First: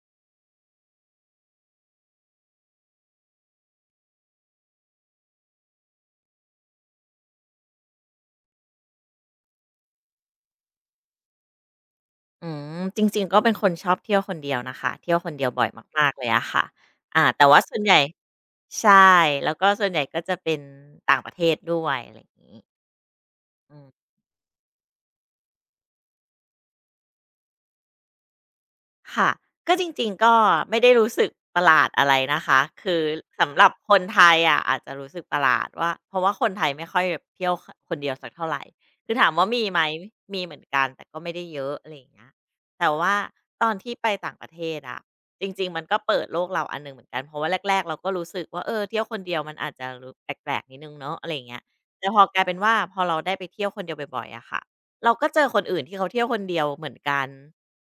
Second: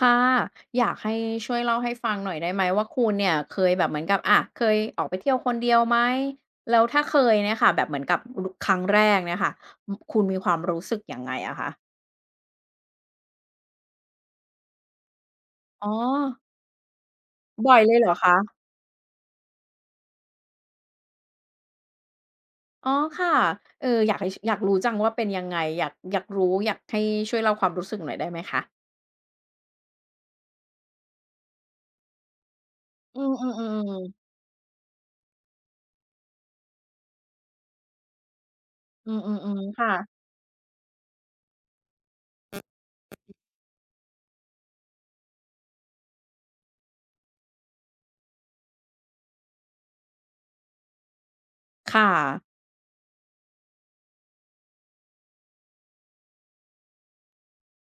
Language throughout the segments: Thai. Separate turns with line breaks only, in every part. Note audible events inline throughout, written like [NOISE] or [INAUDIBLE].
ค่ะอยากให้ช่วยเล่าให้ฟังหน่อยได้ไหมว่าคุณเนี่ยเคยแบบเหมือนกับเคยออกไปเที่ยวคนเดียวไหมแล้วถ้าเคยเนี่ยค่ะแบบเหมือนกับครั้งแรกเนี่ยค่ะคุณมีความรู้สึกยังไงอะคะ
อืมจริงๆก็เป็นคนชอบเที่ยวคนเดียวนะคะเที่ยวคนเดียวบ่อย
อ๋อ
มากๆเลยอะค่ะอ่าแต่ว่าส่
บ่
ว
อย
นให
เล
ญ่
ยเหรอคะ
ใช่แล้วก็ส่วนใหญ่ก็จะเป็นต่างประเทศด้วยอะไรอย่างงี้
อ๋อค่ะ
อื
เออ
ม
อยากให้ยากรู้จังว่าเป็นยังไงอยากรู้อยากให้ช่วยเล่าความรู้สึกหน่อยได้ไหมคะ
ค่ะก็จริงๆก็ไม่ได้รู้สึกประหลาดอะไรนะคะคือ
อื
สำหรับค
ม
น
ๆๆ
ไท
ๆ
ยอะอาจจะรู้สึกประหลาดว่าเพราะว่าคนไทยไม่ค่อยแบบเที่ยวคคนเดียวสักเท่าไรคื
อื
อถามว่า
ม
มี
ๆๆ
ไหม
ค่ะ
มีเหมือนกันแต่ก็ไม่ได้เยอะอะไรอย่างเงี้ยแต่ว่าตอนที่ไปต่างประเทศอะจริงๆมันก็เปิดโลกเราอันหนึ่งเหมือนกันเพราะว่าแรกๆเราก็รู้สึกว่าเออเที่ยวคนเดียวมันอาจจะรู้แปลกๆนิดหนึ่งเนาะอะไรอย่างเงี้ยแต่
ค่ะ
พอกลายเป็นว่าพอเราได้ไปเที่ยวคนเดียวบ่อยๆอะค่ะเราก็เจอคนอื่นที่เขาเที่ยวคนเดียวเหมือนกัน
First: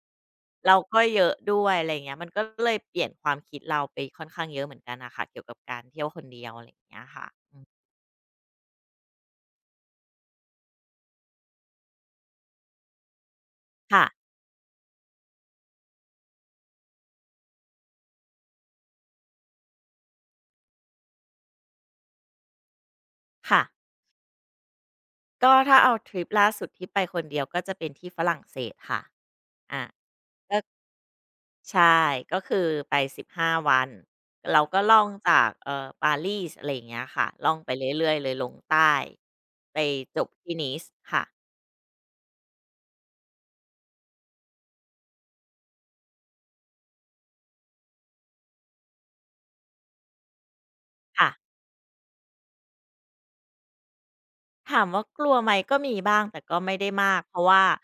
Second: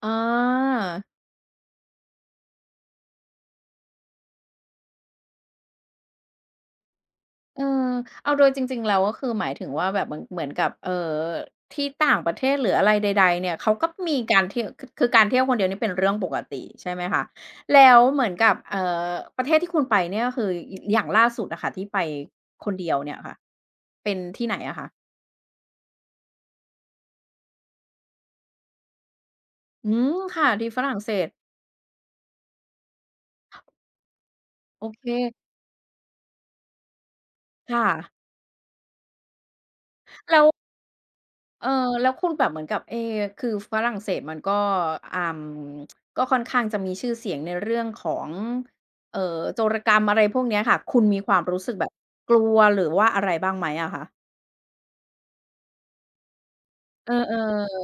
อา
เราก็เยอะด้วยอะไรอย่างเงี้ยมันก็เลยเปลี่ยนความคิดเราไปค่อนข้างเยอะเหมือนกันนะค่ะเกี่ยวกับการเที่ยวคนเดียวอะไรอย่างเงี้ยค่ะ
เออเอาโดยจริงๆแล้วก็คือหมายถึงว่าแบบเหมือนกับที่ต่างประเทศหรืออะไรใดๆเนี่ยเขาก็
ค่ะ
มีการเที่ยวคือการเที่ยวคนเดียวนี่เป็นเรื่องปกติใช่ไหมคะแล้วเหมือนกับประเทศที่คุณไปเนี่ยก็คืออย่างล่าสุดอะค่ะที่ไปคนเดียวเนี่ยค่ะ
ค่ะ
เป็นที่ไหนอะคะ
ก็ถ้าเอาทริปล่าสุดที่ไปคนเดียวก็จะเป็นที่ฝรั่งเศสค่ะอา
อืมค่ะ
ก็
ที่ฝรั่งเศส
ใช่ก็คือไป15วันเราก็
โอ
ล่อ
เค
งจากปารีสอะไรอย่างเงี้ยค่ะล่องไปเร
ค่ะ
ื่อยๆเลยลงใต้ไปจบที่ Nice ค่ะ
เออแล้วคุณแบบเหมือนกับคือฝรั่งเศสมันก็อ่มก็ค่อนข้างจะมีชื่อเสียงในเรื่องของเอ่อโจรกรรมอะไรพวกเนี้ยค่ะคุณมี
ค่ะ
ความรู้สึกแบบกลัวหรือว่าอะไรบ้างไหมอะคะ
ถามว่ากลัวไหมก็มีบ้างแต่ก็ไม่ได้
เ
มากเพราะว่า
ออ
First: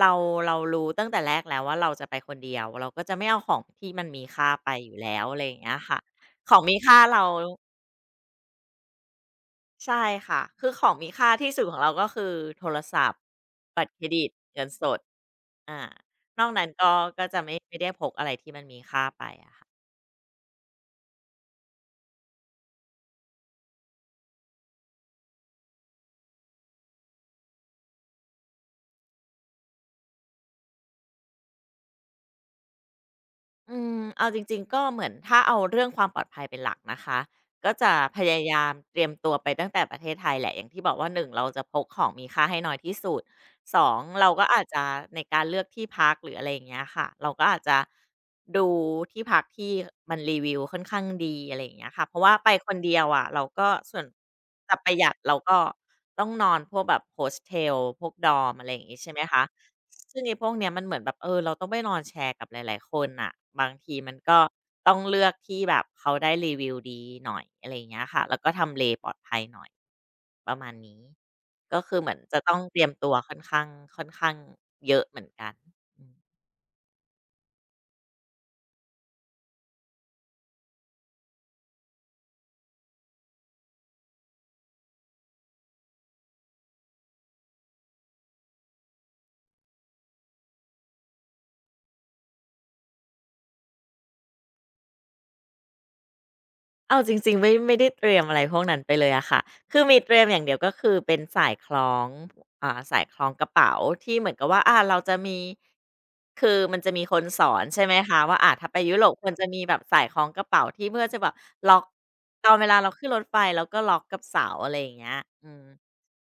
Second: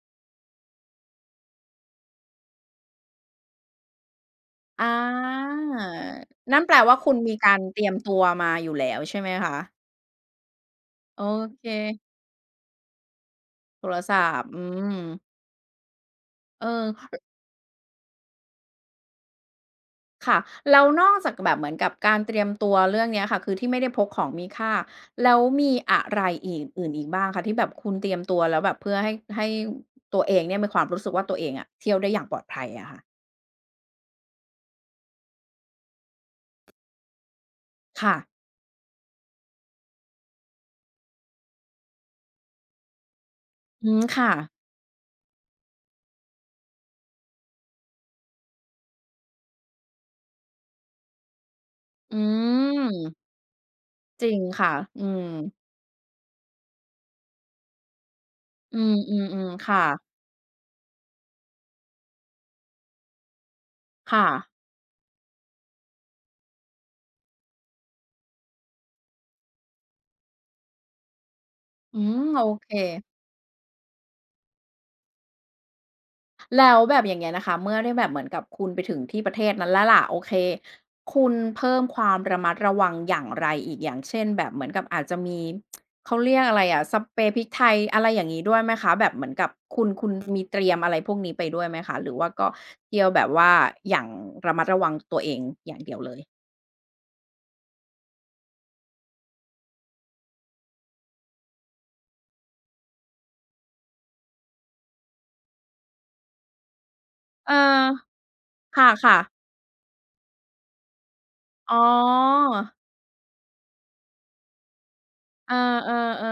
เราเรารู้ตั้งแต่แรกแล้วว่าเราจะไปคนเดียวเราก็จะไม่เอาของที่มันมีค่าไป
ๆอ
อยู่แล้วอะไรอ
า
ย่างเงี้ยค่ะขอ
นั่
ง
นแป
มี
ลว่า
ค่า
คุณ
เรา
มีการเตรียมตัวมาอยู่แล้วใช่ไหมคะ
ใช่ค่ะคือของมี
โอ
ค่าที่สุ
เค
ดของเราก็คือโทรศัพท์บั
โท
ตร
ร
เครดิ
ศั
ต
พท์อื
เงินส
ม
ดอานอกนั้
เอ
นก็
อ
ก็จะไม่ได้พกอะไรที่มันมีค่าไปอะค่ะ
ค่ะแล้วนอกจากแบบเหมือนกับการเตรียมตัวเรื่องเนี้ยค่ะคือที่ไม่ได้พกของมีค่าแล้วมีอะไรอื่นอีกบ้างคะที่แบบคุณเตรียมตัวแล้วแบบเพื่อให้ให้ตัวเองเนี่ยมีความรู้สึกว่าตัวเองอะเที่ยวได้อย่างปลอดภัยอะค่ะ
อืมเอาจริงๆก็เหมือนถ้าเอาเรื่องความปลอดภัยเป็นหลักนะคะก็จะ
ค่ะ
พยายามเตรียมตัวไปตั้งแต่ประเทศไทยแหละอย่างที่บอกว่าหนึ่งเราจะพกของมีค่าให้น้อยที่สุดส
อื
อง
ม
เรา
ค่ะ
ก็อาจจะในการเลือกที่พักหรืออะไรอย่างเงี้ยค่ะเราก็อาจจะดูที่พักที่มันรีวิวค่อนข้างดีอะไรอย่างเงี้ยค่ะเพ
อื
ราะว่าไปคนเดียวอะ
ม
เราก็ส่วน
จริงค่ะ
จะประหยั
อื
ด
ม
เราก็ต้องนอนพวกแบบ Hostel พวก Dorm อะไรอ
อื
ย่างงี้ใช่ไหม
ม
คะ
ๆๆค่ะ
ซึ่งไอ้พวกเนี้ยมันเหมือนแบบเออเราต้องไปนอนแชร์กับหลายๆคนน่ะบางทีมัน
ค่ะ
ก็ต้องเลือกที่แบบเขาได้รีวิวดีหน่อยอะไรอย่างเงี้ยค่ะแล้วก็ทำเลปลอดภัยหน่อยประมาณนี้ก็คื
อื
อเหมือน
ม
จะ
โอ
ต้อง
เค
เตรียมตัวค่อนข้างค่อนข้างเยอะเหมือนกันอืม
แล้วแบบอย่างเงี้ยนะคะเมื่อได้แบบเหมือนกับคุณไปถึงที่ประเทศนั้นแล้วล่ะโอเคคุณเพิ่มความระมัดระวังอย่างไรอีกอย่างเช่นแบบเหมือนกับอาจจะมีเขาเรียกอะไรอะสเปรย์พริกไทยอะไรอย่างงี้ด้วยไหมคะแบบเหมือนกับคุณมีเตรียมอะไรพวกนี้ไปด้วยไหมคะหรือว่าก็เที่ยวแบบว่าอย่างระมัดระวังตัวเองอย่างเดียวเลย
เอาจริงๆไม่ได้เตรียมอะไรพวกนั้นไปเลยอะค่ะ คือมีเตรียมอย่างเดียวก็คือเป็นสายคล้อง อ่าสายคล้องกระเป๋าที่เหมือนกับว่าอาเราจะมีคือมันจะมีคนส
เอ
อนใช่ไห
อ
มคะว่าอาถ้าไป
ค
ยุโรป
่ะ
ควร
ๆ
จะมีแบบสายคล้องกระเป๋าที่เพื่อจะแบบ
อ๋
ล็
อ
อกตอนเวลาเราขึ้นรถไฟแล้วก็ล็อกกับเสาอะไรอย่างเงี้ยอื
เออ
ม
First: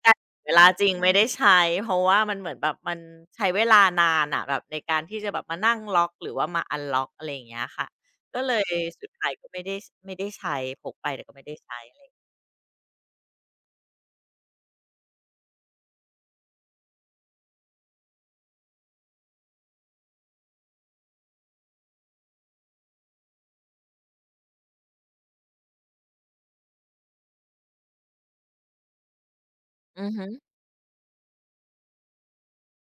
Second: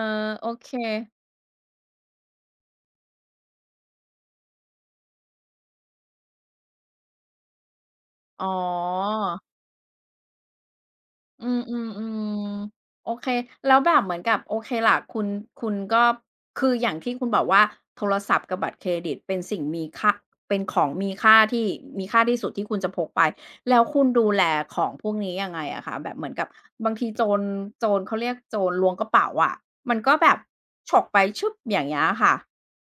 แต่
ๆๆโอ
เวลา
เค
จริงไม่ได้ใช้เพราะว่ามันเหมือนแบบมันใช้เวลานานอะแบบในการที่จะแบบมานั่งล็อกหรือว่ามาอันล็อกอะไรอย่างเงี้ยค่ะก็
อ๋อ
เลยสุดท้ายก็ไม่ได้ใช้พกไปแต่ก็ไม่
อ
ได้ใช้
ื
อ
มๆๆโอเคแล้วแบบเหมือนกับโอเคล่ะคุณคุณก็คืออย่างที่คุณบอกว่าโทรศัพท์กับบัตรเครดิตเป็นสิ่งมีค่าเป็นของมีค่ามีค่าที่สุดที่คุณจะพกไปแล้วคุณดูแลของพวกนี้ยังไงอะคะแบบเหมือนกับบางทีโจรเขาเรียกโจรล้วงกระเป๋าอะมัน
อือ
ก็
ฮึ
แบบฉกไปชึบอย่างเงี้ยค่ะ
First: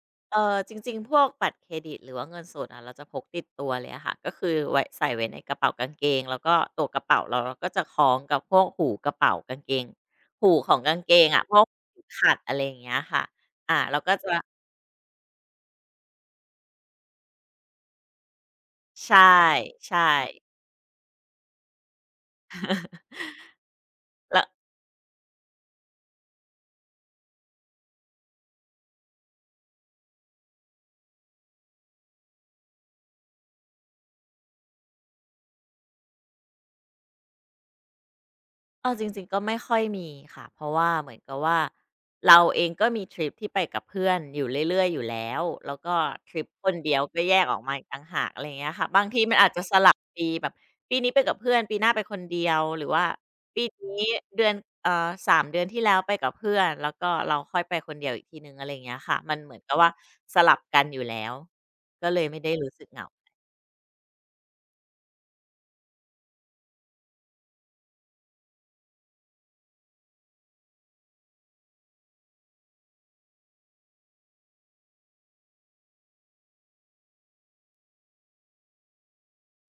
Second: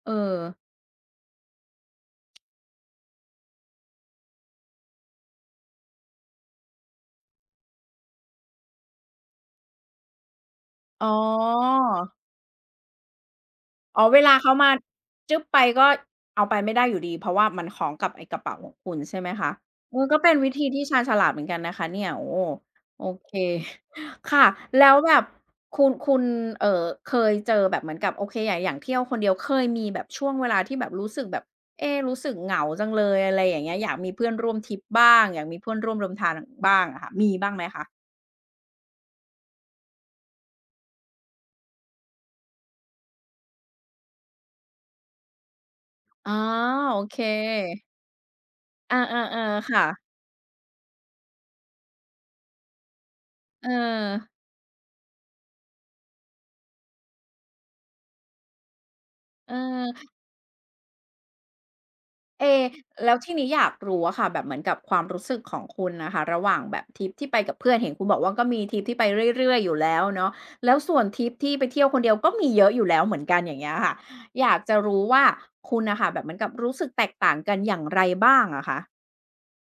เออ
จริงๆพวกบัตรเครดิตหรือว่าเงินสดอะเราจะพกติดตัวเลยอะค่ะก็คือไว้ใส่ไว้ในกระเป๋ากางเกงแล้วก็ตัวกระเป๋าเราก็จะคล้องกับพวกหูกระเป๋ากางเกงหูของกาง
อ๋อ
เกงอะพวกขัดอะไรอย่างเงี้ยค่ะอาเรา
อ๋อ
ก็
เว
จะ
ลาเขามาจึ๊บไปก็เอาไปไม่ได้อยู่ดีเพราะว่ามันคล้องกับไอ้กระเป๋าของคุณ
ใช่
ใช่ไหมคะเออก็เป็น
ๆ
วิธีที่ชาญฉลาดเหมือนกันนะคะเนี่ยโอ้โฮโอเค [LAUGHS]
แล้ว
ค่ะแล้วแบบคุณเคยเจอแบบเหมือนกับโอเคอย่างเที่ยวคนเดียวเคยมีแบบช่วงเวลาที่แบบรู้สึกแบบรู้สึกเหงาจังเลยอะไรอย่างเงี้ยอยากมีเพื่อนร่วมทริปบ้างอยากมีเพื่อนร่วมเดินทางบ้างอะค่ะมีบ้างไหมคะ
เอาจริงๆก็ไม่ค่อยมีค่ะเพราะว่าเหมือนกับว่าเราเองก็มีทริปที่ไปกับเพื่อนอยู่เรื่อยๆอยู่แล้วแล้วก็
อ๋
ท
อ
ริปคนเดีย
โอ
ว
เค
ก็แยกออกมาอีกต่างหากอะไรอย่างเงี้ยค่ะ
อา
บางทีมันอาจ
ๆ
จะ
ๆ
ส
ค่ะ
ลับปีแบบปีนี้ไปกับเพื่อนปีหน้าไปคนเดียวหรือว่าปี
เออ
นี้เดือน3เดือนที่แล้วไปกับเพื่อนแล้วก็เราค่อยไปคนเดียวอีกทีหนึ่งอะไรอย่างเงี้ยค่ะมันเห
เอ
มือนกับว่า
อ
สลับกันอยู่แล้วก็เลยไม่
เอ
ได้รู้สึกเห
แล้ว
งา
ทีนี้อยากรู้อะค่ะแบบเหมือนกับความรู้สึกของคุณน่ะค่ะระหว่างแบบทริปที่ไปกับเพื่อนเห็นคุณบอกว่าก็มีทริปที่ไปเรื่อยๆอยู่แล้วเนาะแล้วส่วนทริปที่ไปเที่ยวคนเดียวก็มีเยอะอยู่แล้วเหมือนกันอย่างเงี้ยค่ะอยากจะรู้ว่าคุณน่ะค่ะแบบเหมือนกับรู้สึกแตกต่างกันอย่างไรบ้างอะคะ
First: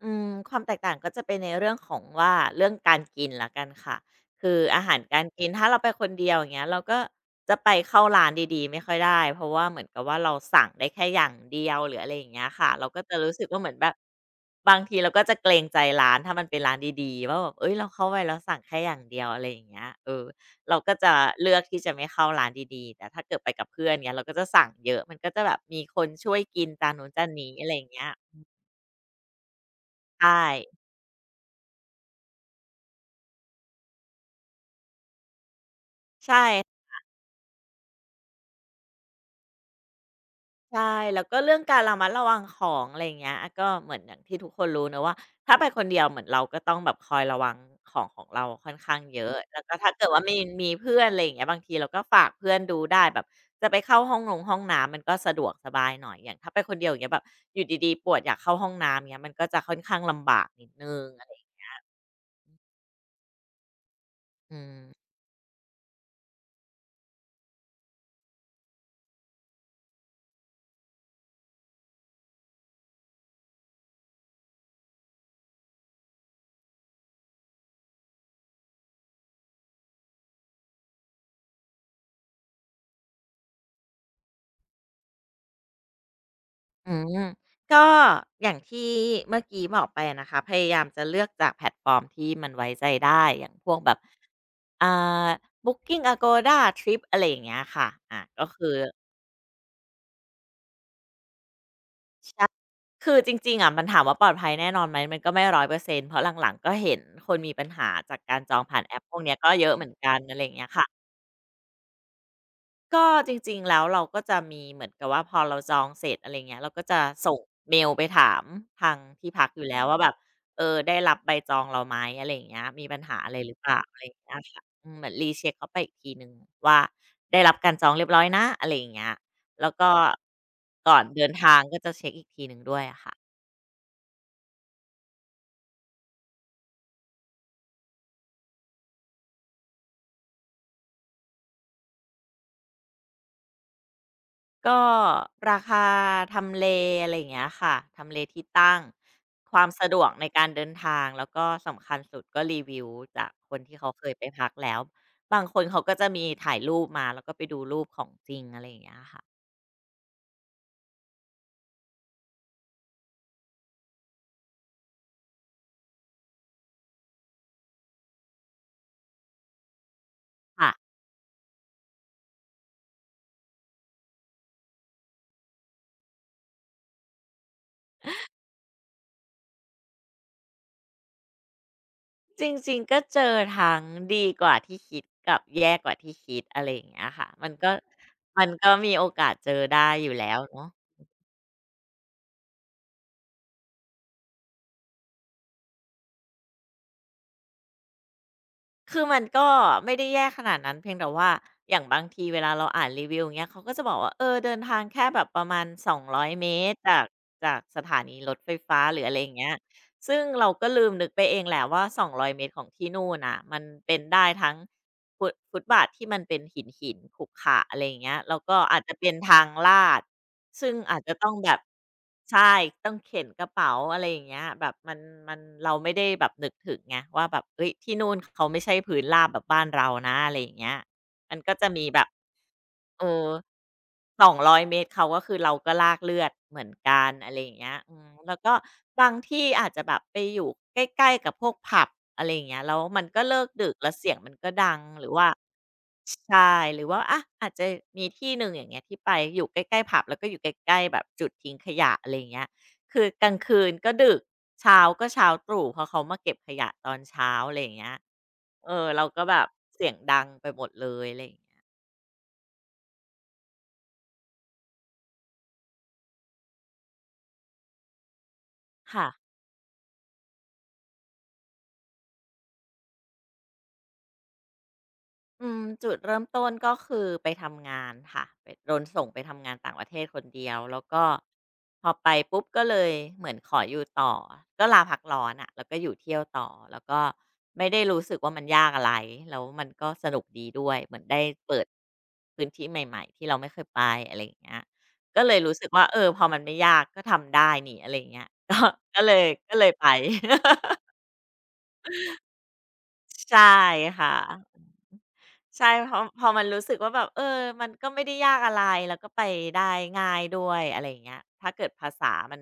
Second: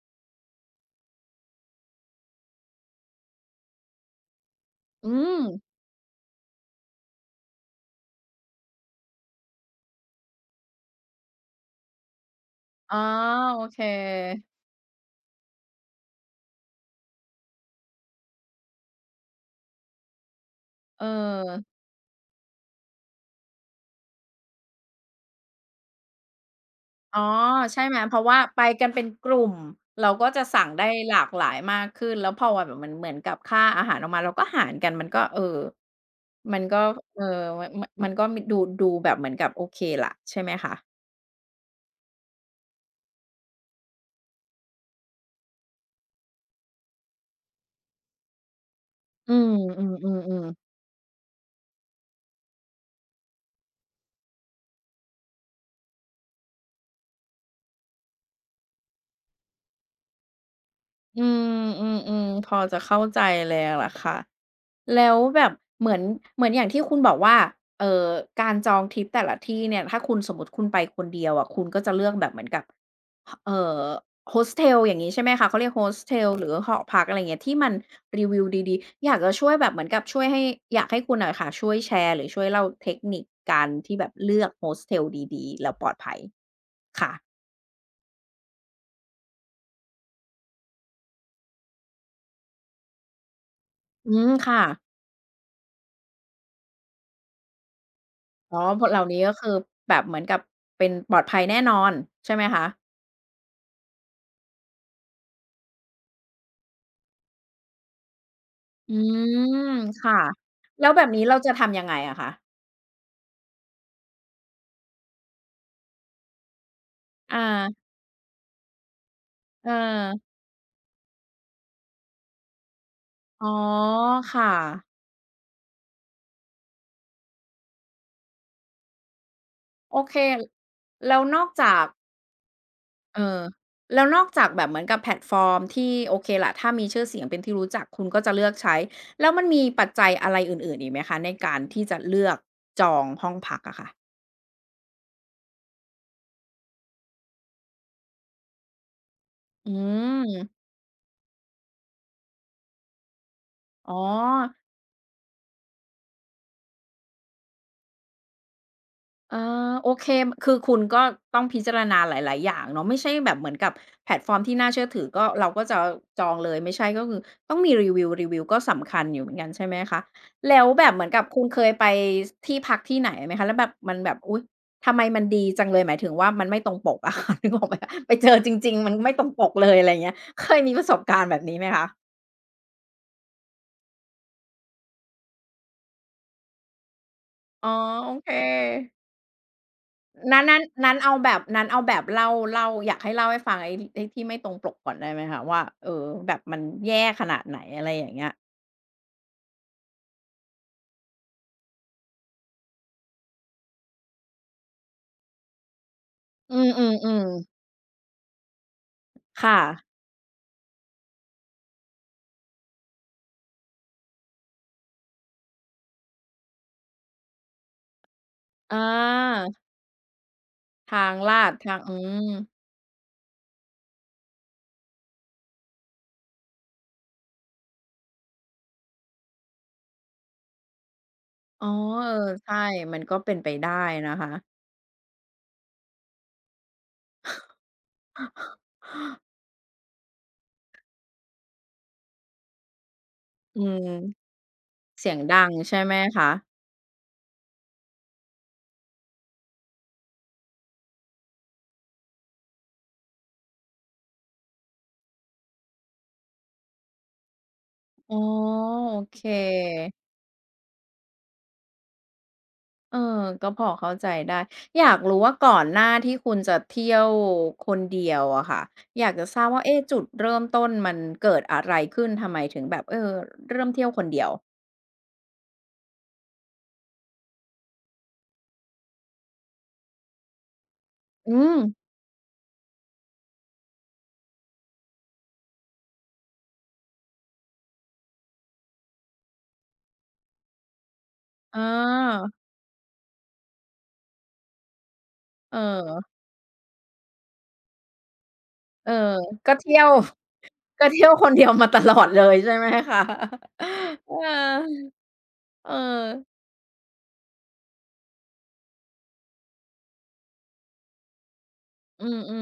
อืมความแตกต่างก็จะเป็นในเรื่องของว่าเรื่องการกินละกันค่ะคืออาหาร
อื
การ
ม
กินถ้าเราไปคนเดียวอย่างเงี้ยเราก็จะไปเข้าร้านดีๆไม่ค่อยได้เพราะว่าเหมือนกับว่าเราสั่งได้แค่อย่างเดียวหรืออะไรอย่างเงี้ยค่ะเรา
อ๋อ
ก็จะรู้สึกว่า
โอ
เหมือน
เค
แบบบางทีเราก็จะเกรงใจร้านถ้ามันเป็นร้านดีๆว่าแบบเฮ้ยเราเข้าไปแล้วสั่งแค่อย่างเดียวอะไรอย่างเงี้ยเราก็
เอ
จะเลือก
อ
ที่จะไม่เข้าร้านดีๆแต่ถ้าเกิดไปกับเพื่อนเงี้ยเราก็จะสั่งเยอะมันก็จะแบบมีคนช่วยกินจานนู้น
อ๋อ
จานนี้อะไรอ
ใช่
ย่าง
ไหม
เงี้ย
เพราะว่าไปกันเป็นกลุ่มเราก็
ใช่
จะสั่งได้หลากหลายมากขึ้นแล้วพอแบบมันเหมือนกับค่าอาหารออกมาเราก็หารกันมันก็เออมัน
ใช่
ก็เออมันก็มีดูแบบเหมือนกับโอเคล่ะใช่ไหมคะ
ใช่แล้วก็เรื่องการระมัดระวังของอะไรอย่างเงี้ยอะก็เหมือนอย่างที่ทุกคนรู้เนาะว่าถ้าไปคนเดียวเหมือนเราก็ต้องแบบคอยระวังของเราค่อนข้างเย
อื
อะ
ม
แล้วก็
อื
ถ้าเกิดว่ามี
อๆๆ
เพื่อนอะไรอย่างเงี้ยบางทีเราก็ฝากเพื่อนดูได้แบบจะไปเข้าห้องน้ำมันก็สะดวกสบายหน่อยอย่างถ้าไปคนเดียวอย่างเงี้ยแบบอยู่ดีๆปวดอยากเข้าห้องน้ำเงี้ยมันก็จะค่อนข้างลำบากนิดหนึ่ง
อ
อะไร
ืมๆๆพอจะเข้าใจเลยล่ะค่ะ
อืม
แล้วแบบเหมือนเหมือนอย่างที่คุณบอกว่าเอ่อการจองทริปแต่ละที่เนี่ยถ้าคุณสมมุติคุณไปคนเดียวอะคุณก็จะเลือกแบบเหมือนกับหเอ่อโฮสเทลอย่างงี้ใช่ไหมคะเขาเรียกโฮสเทลหรือหอพักอะไรอย่างเงี้ยที่มันรีวิวดีๆอยากจะช่วยแบบเหมือนกับช่วยให้อยากให้คุณอะค่ะช่วยแชร์หรือช่วยเล่าเทคนิคการที่แบบเลือกโฮสเทลดีๆแล้วปลอดภัย
อื
ค่ะ
มก็อย่างที่เมื่อกี้บอกไปอะนะคะพยายามจะเลือกจากแพลตฟอร์มที่มันไว้ใจได้อย่างพวกแบบ
อืมค่ะ
อ่า b o o ิ i n g โก o d าทริปอะไรอย่างเงี้ยค่ะอ่ะก็
อ๋อ
คือ
พวกเหล่านี้ก็คือแบบเหมือนกับเป็นปลอดภัยแน่นอนใช่ไหม
ใช่
คะ
คือจริงๆอ่ะมันถามว่าปลอดภัยแน่นอนไหมมันก็ไม่ร้อยเปอร์เซ็นต์เพราะหลังๆก็เห็นคนมีปัญหาจากการจองผ่าน
อื
แอปพวกเนี้ยก็
ม
เยอะเหมือนกั
ค่ะ
นอะไรอย่างเงี้ย
แล้
ค่ะ
วแบบนี้เราจะทำยังไงอะคะ
ก็จริงๆแล้วเราก็จะมีเหมือนกับว่าพอเราจองเสร็จอะไรเงี้ยเราก็จะ
อ
ส่งเม
า
ลไปถามทางที่พักอยู่
เอ
แล้วว่าแบบ
อ
ได้รับใบจองเราไหมอะไรอย่างเงี้ยมีปัญหาอะไร
อ๋
ห
อ
รือเปล่าอะไรอย่างเงี้ย
ค่ะ
ค่ะอืมเหมือนรีเช็กเขาไปอีกทีหนึ่งว่าได้รับการจองเรียบร้อยนะอะไรอย่างเงี้ยแล้วก็
โอเค
ก่อน
แล้ว
เดิน
นอก
ทางก็
จาก
จะเช็กอีกทีหนึ่งด้วยอะค่ะ
เอ่อแล้วนอกจากแบบเหมือนกับแพลตฟอร์มที่โอเคล่ะถ้ามีชื่อเสียงเป็นที่รู้จักคุณก็จะเลือกใช้แล้วมันมีปัจจัยอะไรอื่นๆอีกไหมคะในการที่จะเลือกจองห้องพักอะค่ะ
ก็ราคาทำเลอะไรอย่างเงี้ยค่ะทำเลที่ตั้งความ
อื
สะดวกในการเดิ
ม
นทางแล้วก็สำคัญสุดก็รีวิวจากคนที่เขา
อ๋อ
เคยไปพักแล้วบางคนเขาก็จะมีถ่ายรูปมาแล้วก็ไปดูรูปของจริงอะไรอย่างเงี้ยค่ะ
อาโอเคคือคุณก็ต้องพิจารณาหลายๆอย่างเนาะไม่ใช่แบบเหมือนกับแพลตฟอร์มที่น่าเชื่อถือก็เราก็จะจองเลยไม่ใช่ก็คือต้องมีรีวิวรีวิวก็สำคัญอยู่เหมือนกันใช่ไหมคะแล้ว
ค่ะ
แบบเหมือนกับคุณเคยไปที่พักที่ไหนไหมคะแล้วแบบมันแบบอุ๊ยทำไมมันดีจังเลยหมายถึงว่ามันไม่ตรงปกอะค่ะ [LAUGHS] นึกออกไหมคะไปเจอจริงๆมันไม่ตรงปกเลยอะไรอย่างเงี้ยเคยมีประสบการณ์แบบนี้ไหมคะ
จริงๆก็เจอทั้งดีกว่าที่คิดกับแย่กว่าที่คิดอะไรอย่างเงี้ยค่ะมัน
อ๋อ
ก็
โอเค
มีโอกาสเจอได้อยู่แล้ว
นั้นนั้น
เนาะ
นั้นเอาแบบนั้นเอาแบบเล่าอยากให้เล่าให้ฟังไอ้ที่ไม่ตรงปกก่อนได้ไหมคะว่าเออแบบมันแย่ขนาดไหนอะไรอย่างเงี้ย
คือมันก็ไม่ได้แย่ขนาดนั้นเพียงแต่ว่าอย่างบางทีเวลาเราอ่านรีวิวอย่างเงี้ยเขาก็จะบอกว่าเออเดินทางแค่แบบประมาณ200เม
อื
ตร
มๆ
จาก
ๆ
สถานีรถไฟฟ้าหรืออะไรอย่างเงี้ย
ค่ะ
ซึ่งเราก็ลืมนึกไปเองแหละว่า200เมตรของที่นู่นน่ะมันเป็นได้ทั้งฟุตบาทที่มันเป็นหินๆขรุขระอะไรอย่างเงี้ยแล้วก็
อ
อาจจะเป็นทาง
า
ลาด ซึ่งอาจ
ทา
จะ
ง
ต้อง
ลา
แบ
ด
บ
ทางอืม
ใช่ต้องเข็นกระเป๋าอะไรอย่างเงี้ยแบบมันเราไม่ได้แบบนึกถึงไงว่าแบบเฮ้ยที่นู่นเขาไม่ใช่พื้นราบแบบบ้านเรานะอะไรอย่างเงี้ยมันก็
อ๋
จะ
อ
มีแบบ
เออใช่มั
เอ
นก็
อ
เป็นไปได้นะคะ
200เมตรเขาก็คือเราก็ลากเลือดเหมือนกันอะไรอย่างเงี้ยอืมแล้วก็บาง
[GASPS]
ที่อาจจะแบบไปอยู่ใกล้ๆกับพวกผับอะไรอย่างเงี้ยแล้วมันก็เลิก
อื
ดึก
ม
แล้วเสียงมันก็ดังหรื
เสี
อ
ยง
ว่า
ดังใช่ไหมคะ
ใช่หรือว่าอะอาจจะมีที่หนึ่งอย่างเงี้ยที่ไปอยู่ใกล้ๆผับแล้วก็อยู่ใกล้ๆแบบจุดทิ้งขยะอะไรอย่างเงี้ยคือกลางคืนก็ดึกเช้าก็เช้าตรู่เพราะเขามาเก็บขยะตอนเช้าอะไรอย่างเงี้ย
อ๋อโอ
เรา
เค
ก็แบบเสียงดังไปหมดเลยอะไรอย่างเงี้ย
เออก็พอเข้าใจได้ อยากรู้ว่าก่อนหน้าที่คุณจะเที่ยวคนเดียวอะค่ะอ
ค่ะ
ยากจะทราบว่าเอ๊ะจุดเริ่มต้นมันเกิดอะไรขึ้น ทำไมถึงแบบเออเริ่มเที่ยวคนเดียว
อืมจุดเริ่มต้นก็คือไปทำงานค่ะไปโดนส่งไปทำงานต่างประเทศคนเดียวแล้วก็
อืม
พอไปปุ๊บก็เลยเหมือนขออยู่ต่อก็ลาพักร้อนอะแล้วก็อยู่เที่ยวต่อแล้วก็ไม่ได้รู้สึกว่ามันยากอะไรแล้วมันก็สนุกดีด้วยเหมือนได้เปิ
อ
ด
า
พื้นที่ใหม่ๆที่เราไม่เคยไปอะไรอย่างเงี้ยก็เลยรู้
เอ
สึกว่า
อ
พอมันไม่ยากก็ทำได้นี่อะไรอย่างเงี้ย [LAUGHS] ก็
เออก็
ก็เลย
เที่ย
ไป
ว
[LAUGHS]
[LAUGHS] ก็เที่ยวคนเดียวมาตลอดเลยใช่ไหมคะ
ใช่
[LAUGHS] เอ
ค่ะ
อ
ใช่
เออ
พอมันรู้สึกว่าแบบเออมันก็ไม่ได้ยากอะไรแล้วก็ไปได้ง่ายด้วยอะไรอย่างเงี้ยถ้าเกิดภา
อื
ษา
อ
มัน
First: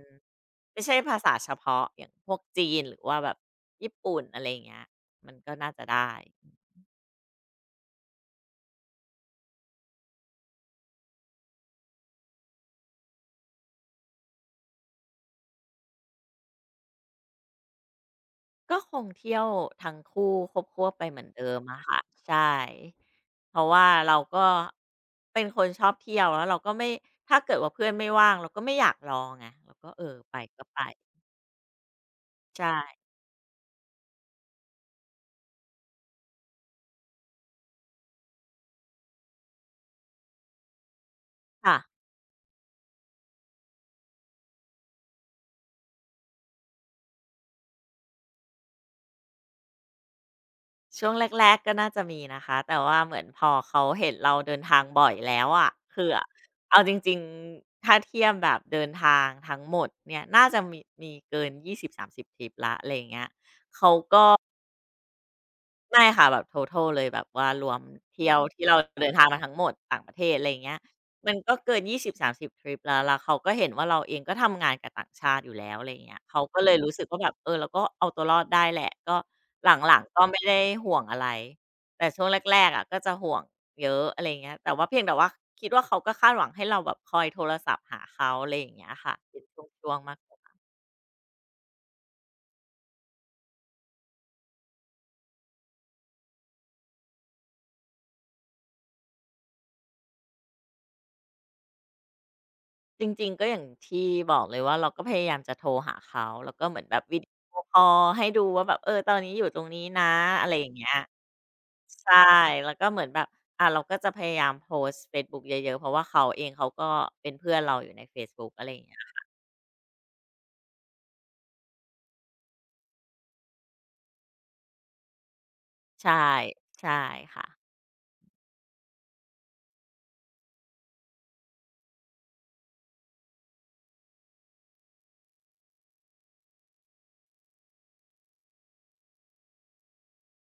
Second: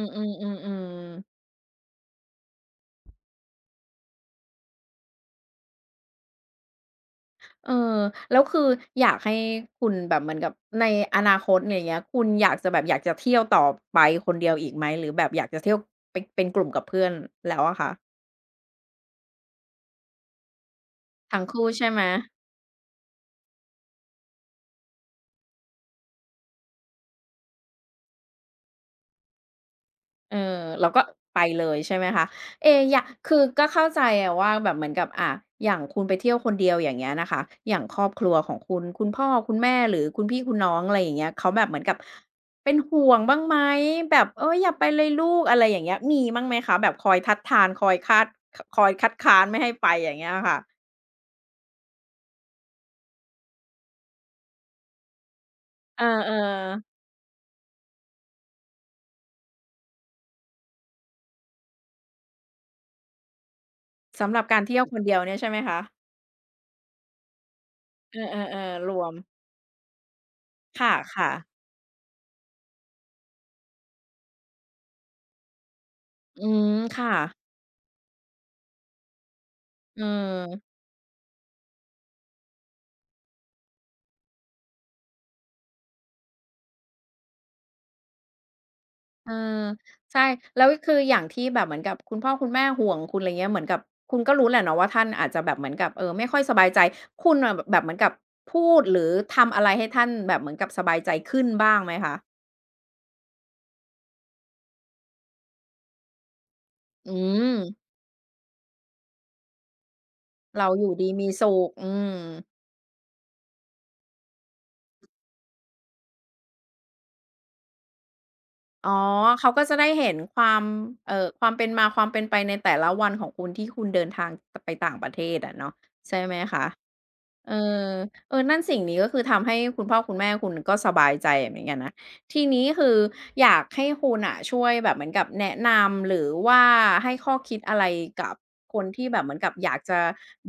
ไม่ใช่
ๆ
ภา
ๆๆ
ษา
ๆ
เฉพาะอย่างพวกจีนหรือว่าแบบญี่ปุ่นอะไรอย่างเงี้ยมันก็น่าจะได้
เออแล้วคืออยากให้คุณแบบเหมือนกับในอนาคตเนี่ยอย่างเงี้ยคุณอยากจะแบบอยากจะเที่ยวต่อไปคนเดียวอีกไหมหรือแบบอยากจะเที่ยวเป็นกลุ่มกับเพื่อนแล้วอะคะ
ก็คงเที่ยวทั้งคู่ควบๆไปเหมือน
ทั้ง
เดิม
คู่
อะ
ใช่
ค่ะ
ไหม
ใช่เพราะว่าเราก็เป็นคนชอบเที่ยวแล้วเราก็ไม่ถ้าเกิดว่าเพื่อนไม่ว่างเราก็ไม่อยากรอไงเราก็เออไป
เออ
ก็ไป
เราก็ไปเลยใช่ไหมคะ
ใช่
เออยากคือก็เข้าใจอะว่าแบบเหมือนกับอ่าอย่างคุณไปเที่ยวคนเดียวอย่างเงี้ยนะคะอย่างครอบครัวของคุณคุณพ่อคุณแม่หรือคุณพี่คุณน้องอะไรอย่างเงี้ยเขาแบบเห
ค่ะ
มือนกับเป็นห่วงบ้างไหมแบบเอ้ยอย่าไปเลยลูกอะไรอย่างเงี้ยมีบ้างไหมคะแบบคอยทัดทานคอยคาดคอยคัดค้านไม่ให้ไปอย่างเงี้ยค่ะ
ช่วงแรกๆก็น่าจะมีนะคะแต่ว่าเหมือนพอเขาเห็นเราเดินทางบ่อยแล้วอะ
เอ
คื
อ
ออะเอาจ
ๆ
ริงๆถ้าเทียบแบบเดินทางทั้งหมดเนี่ยน่าจะมีเกิน20-30ทริปแล้วอะไรอย่างเงี้ย
สำหรับการเที่ยวคนเดียวเนี่ยใช่ไหมคะ
ไม่ค่ะแบบ total เลยแบบว่ารวม
เอ
เที่ยว
อ
ที่เรา
ๆๆรว
เดิ
ม
นทางมาทั้งหมดต่างประเทศอะไรอย่างเงี้ย
ค่ะ
มัน
ๆ
ก็เกิน20-30ทริปแล้วแล้วเขาก็เห็นว่าเราเองก็ทำงานกับต่างชาติอยู่แล้วอะไรอย่างเงี้ยเขา
อื
ก็เล
ม
ยรู้สึก
ค่ะ
ว่าแบบเออเราก็เอาตัวรอดได้แหละก็หลั
เอ
งๆก็ไม่ได้
อ
ห่วงอะไรแต่ช่วงแรกๆอะก็จะห่วงเยอะอะไรอย่างเงี้ยแต่ว่าเพียงแต่ว่าคิดว่าเขาก็คาดหวังให้เราแบบคอยโทรศัพท์หาเขาอะไรอย่างเงี้ยค่ะ
เอ
เป็นช
อ
่วงๆมา
ใช่
ก
แล้วคืออย่างที่แบบเหมือนกับคุณพ่อคุณแม่ห่วงคุณอะไรเงี้ยเหมือนกับคุณก็รู้แหละเนาะว่าท่านอาจจะแบบเหมือนกับไม่ค่อยสบายใจคุณน่ะแบบเหมือนกับพูดหรือทำอะไรให้ท่านแบบเหมือนกับสบายใจขึ้นบ้างไหมคะ
จริงๆก็อย่างที่บอกเลยว่าเราก็พยายามจะโทรหาเขาแล้วก็เหมือนแบบ
อื
วิดีโอ
ม
คอลให้ดูว่าแบบเออตอนนี้อยู่ตรงนี้นะอะไรอ
เรา
ย่าง
อ
เงี้ย
ยู่ดีมีสุขอื
ใช่
ม
แล้วก็เหมือนแบบเราก็จะพยายามโพสต์เฟซบุ๊กเยอะๆเพราะว่าเขาเองเขาก็เป็นเพื่อนเราอยู่ในเฟซบุ๊กอะไรอย่าง
อ๋อ
เงี้ย
เขาก็จะได้เห็นความความเป็นมาความเป็นไปในแต่ละวันของคุณที่คุณเดินทางตไปต่างประเทศอะเนาะใช่
ใช่
ไหมคะ
ใช่ค่ะ
เออเออนั่นสิ่งนี้ก็คือทำให้คุณพ่อคุณแม่คุณก็สบายใจเหมือนกันนะ ทีนี้คืออยากให้คุณน่ะช่วยแบบเหมือนกับแนะนำหรือว่าให้ข้อคิดอะไรกับคนที่แบบเหมือนกับอยากจะ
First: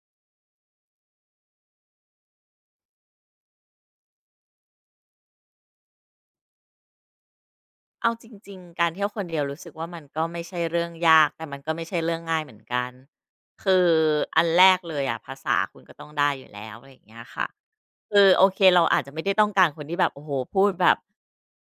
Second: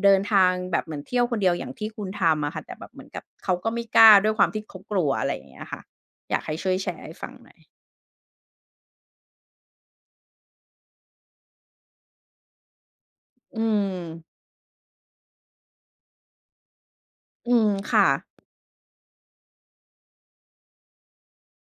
เดินทางแบบเหมือนเที่ยวคนเดียวอย่างที่คุณทำอะค่ะแต่แบบเหมือนกับเขาก็ไม่กล้าด้วยความที่เขากลัวอะไรอย่างเงี้ยค่ะอยากให้ช่วยแชร์ให้ฟังหน่อย
เอาจริงๆการเที่ยวคนเดียวรู้สึกว่ามันก็ไม่ใช่เรื่องยากแต่มันก็ไม่ใช่เรื่องง่ายเหมือนกัน
อื
คือ
ม
อันแรกเลยอะภาษาคุณก็ต้องได้อยู่แล้วอะไรอย่างเงี้ยค่ะ
อืม ค่ะ
คือโอเคเราอาจจะไม่ได้ต้องการคนที่แบบโอ้โหพูดแบบ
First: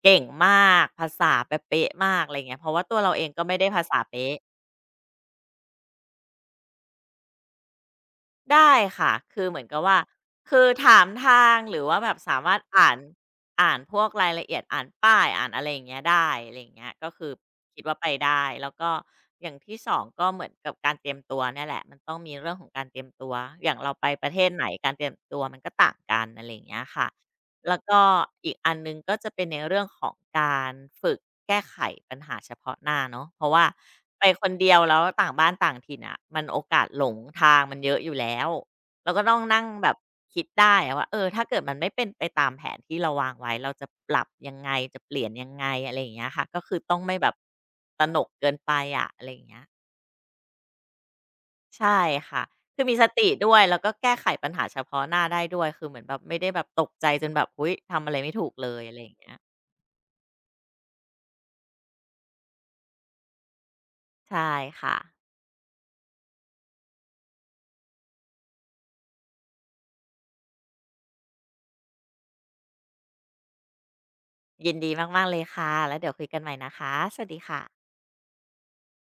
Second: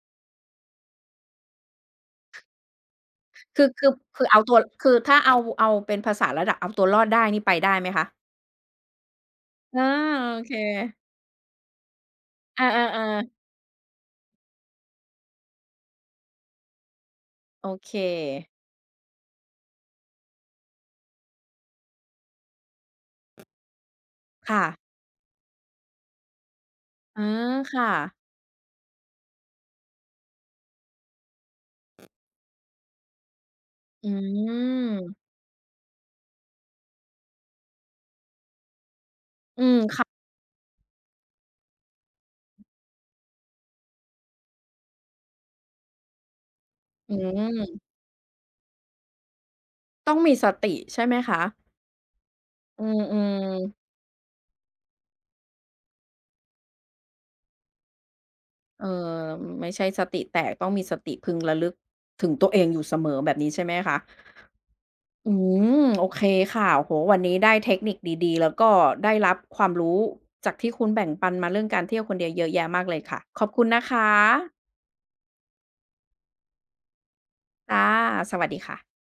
เก่งมากภาษาแบบเป๊ะมากอะไรเงี้ยเพราะว่าตัวเราเองก็ไม่
คื
ได้
อ
ภา
คือ
ษา
คือ
เป๊ะ
เอาตัวคือถ้าเอาเอาเป็นภาษาระดับเอาตัวรอดได้ นี่ไปได้ไหมคะ
ได้ค่ะคือเหมือนกับ
อา
ว่า
โอเค
คือถามทางหรือว่าแบบสามารถ
อา
อ่าน
ๆๆ
อ่านพวกรายละเอียดอ่านป้ายอ่านอะไรอย่างเงี้ยได้อะไรอย่างเงี้ยก็คือ
โอ
คิด
เค
ว่าไปได้แล้วก็อย่างที่2ก็เหมือนกับการเตรียมตัวเนี่ยแหละมันต้องมีเรื่องของการเตรียมตัวอย่างเราไปประเทศไห
ค่ะ
นการเตรียมตัวมันก็ต่างกันอะไรอย่างเงี้ยค่ะ
อา
แล้ว
ค่ะ
ก็อีกอันหนึ่งก็จะเป็นในเรื่องของการฝึกแก้ไขปัญหาเฉพาะหน้าเนาะเพราะว่า
อื
ไปคนเดียวแล้วต่า
ม
งบ้านต่างถิ่นอะะมันโอกาสหลงทางมันเยอะอยู่แล้วเราก็ต้องนั่
อื
ง
ม
แบบ
ค่ะ
คิดได้อะว่าเออถ้าเกิดมันไม่เป็นไปตามแผนที่เราวางไว้เราจะปรับยังไงจะเปลี่ยนยังไงอะไรอย่างเงี้ยค่ะก็คือต้อง
อื
ไม่แบบ
ม
ตระหนกเกินไปอะอะไรอย่างเงี้ย
ต้องมีสติใช่ไหมคะ
ใช่ค่ะ คื
อื
อมีสติ
ม
ด้วย แล้วก็
ๆ
แก้ไขปัญหาเฉพาะหน้าได้ด้วย คือเหมือนแบบไม่ได้แบบตกใจจนแบบอุ๊ยทำอะไรไม่ถูกเลย
เออ
อะไรอย่างเงี้ย
ไม่ใช่สติแตกต้องมีสติพึงระลึกถึงตัวเองอยู่เสมอแบบนี้ใช่ไหมคะ
ใช่ค่ะ
อืมโอเคค่ะโอ้โหวันนี้ได้เทคนิคดีๆแล้วก็ได้รับความรู้จากที่คุณแบ่งปันมาเรื่องการเที่ยวคนเดียวเยอะแยะมากเลยค่ะขอบคุณนะคะ
ยินดีมากๆเลยค่ะ แล้วเดี๋ยวคุยกันใหม่นะคะ สวัสดีค่ะ
ค่ะสวัสดีค่ะ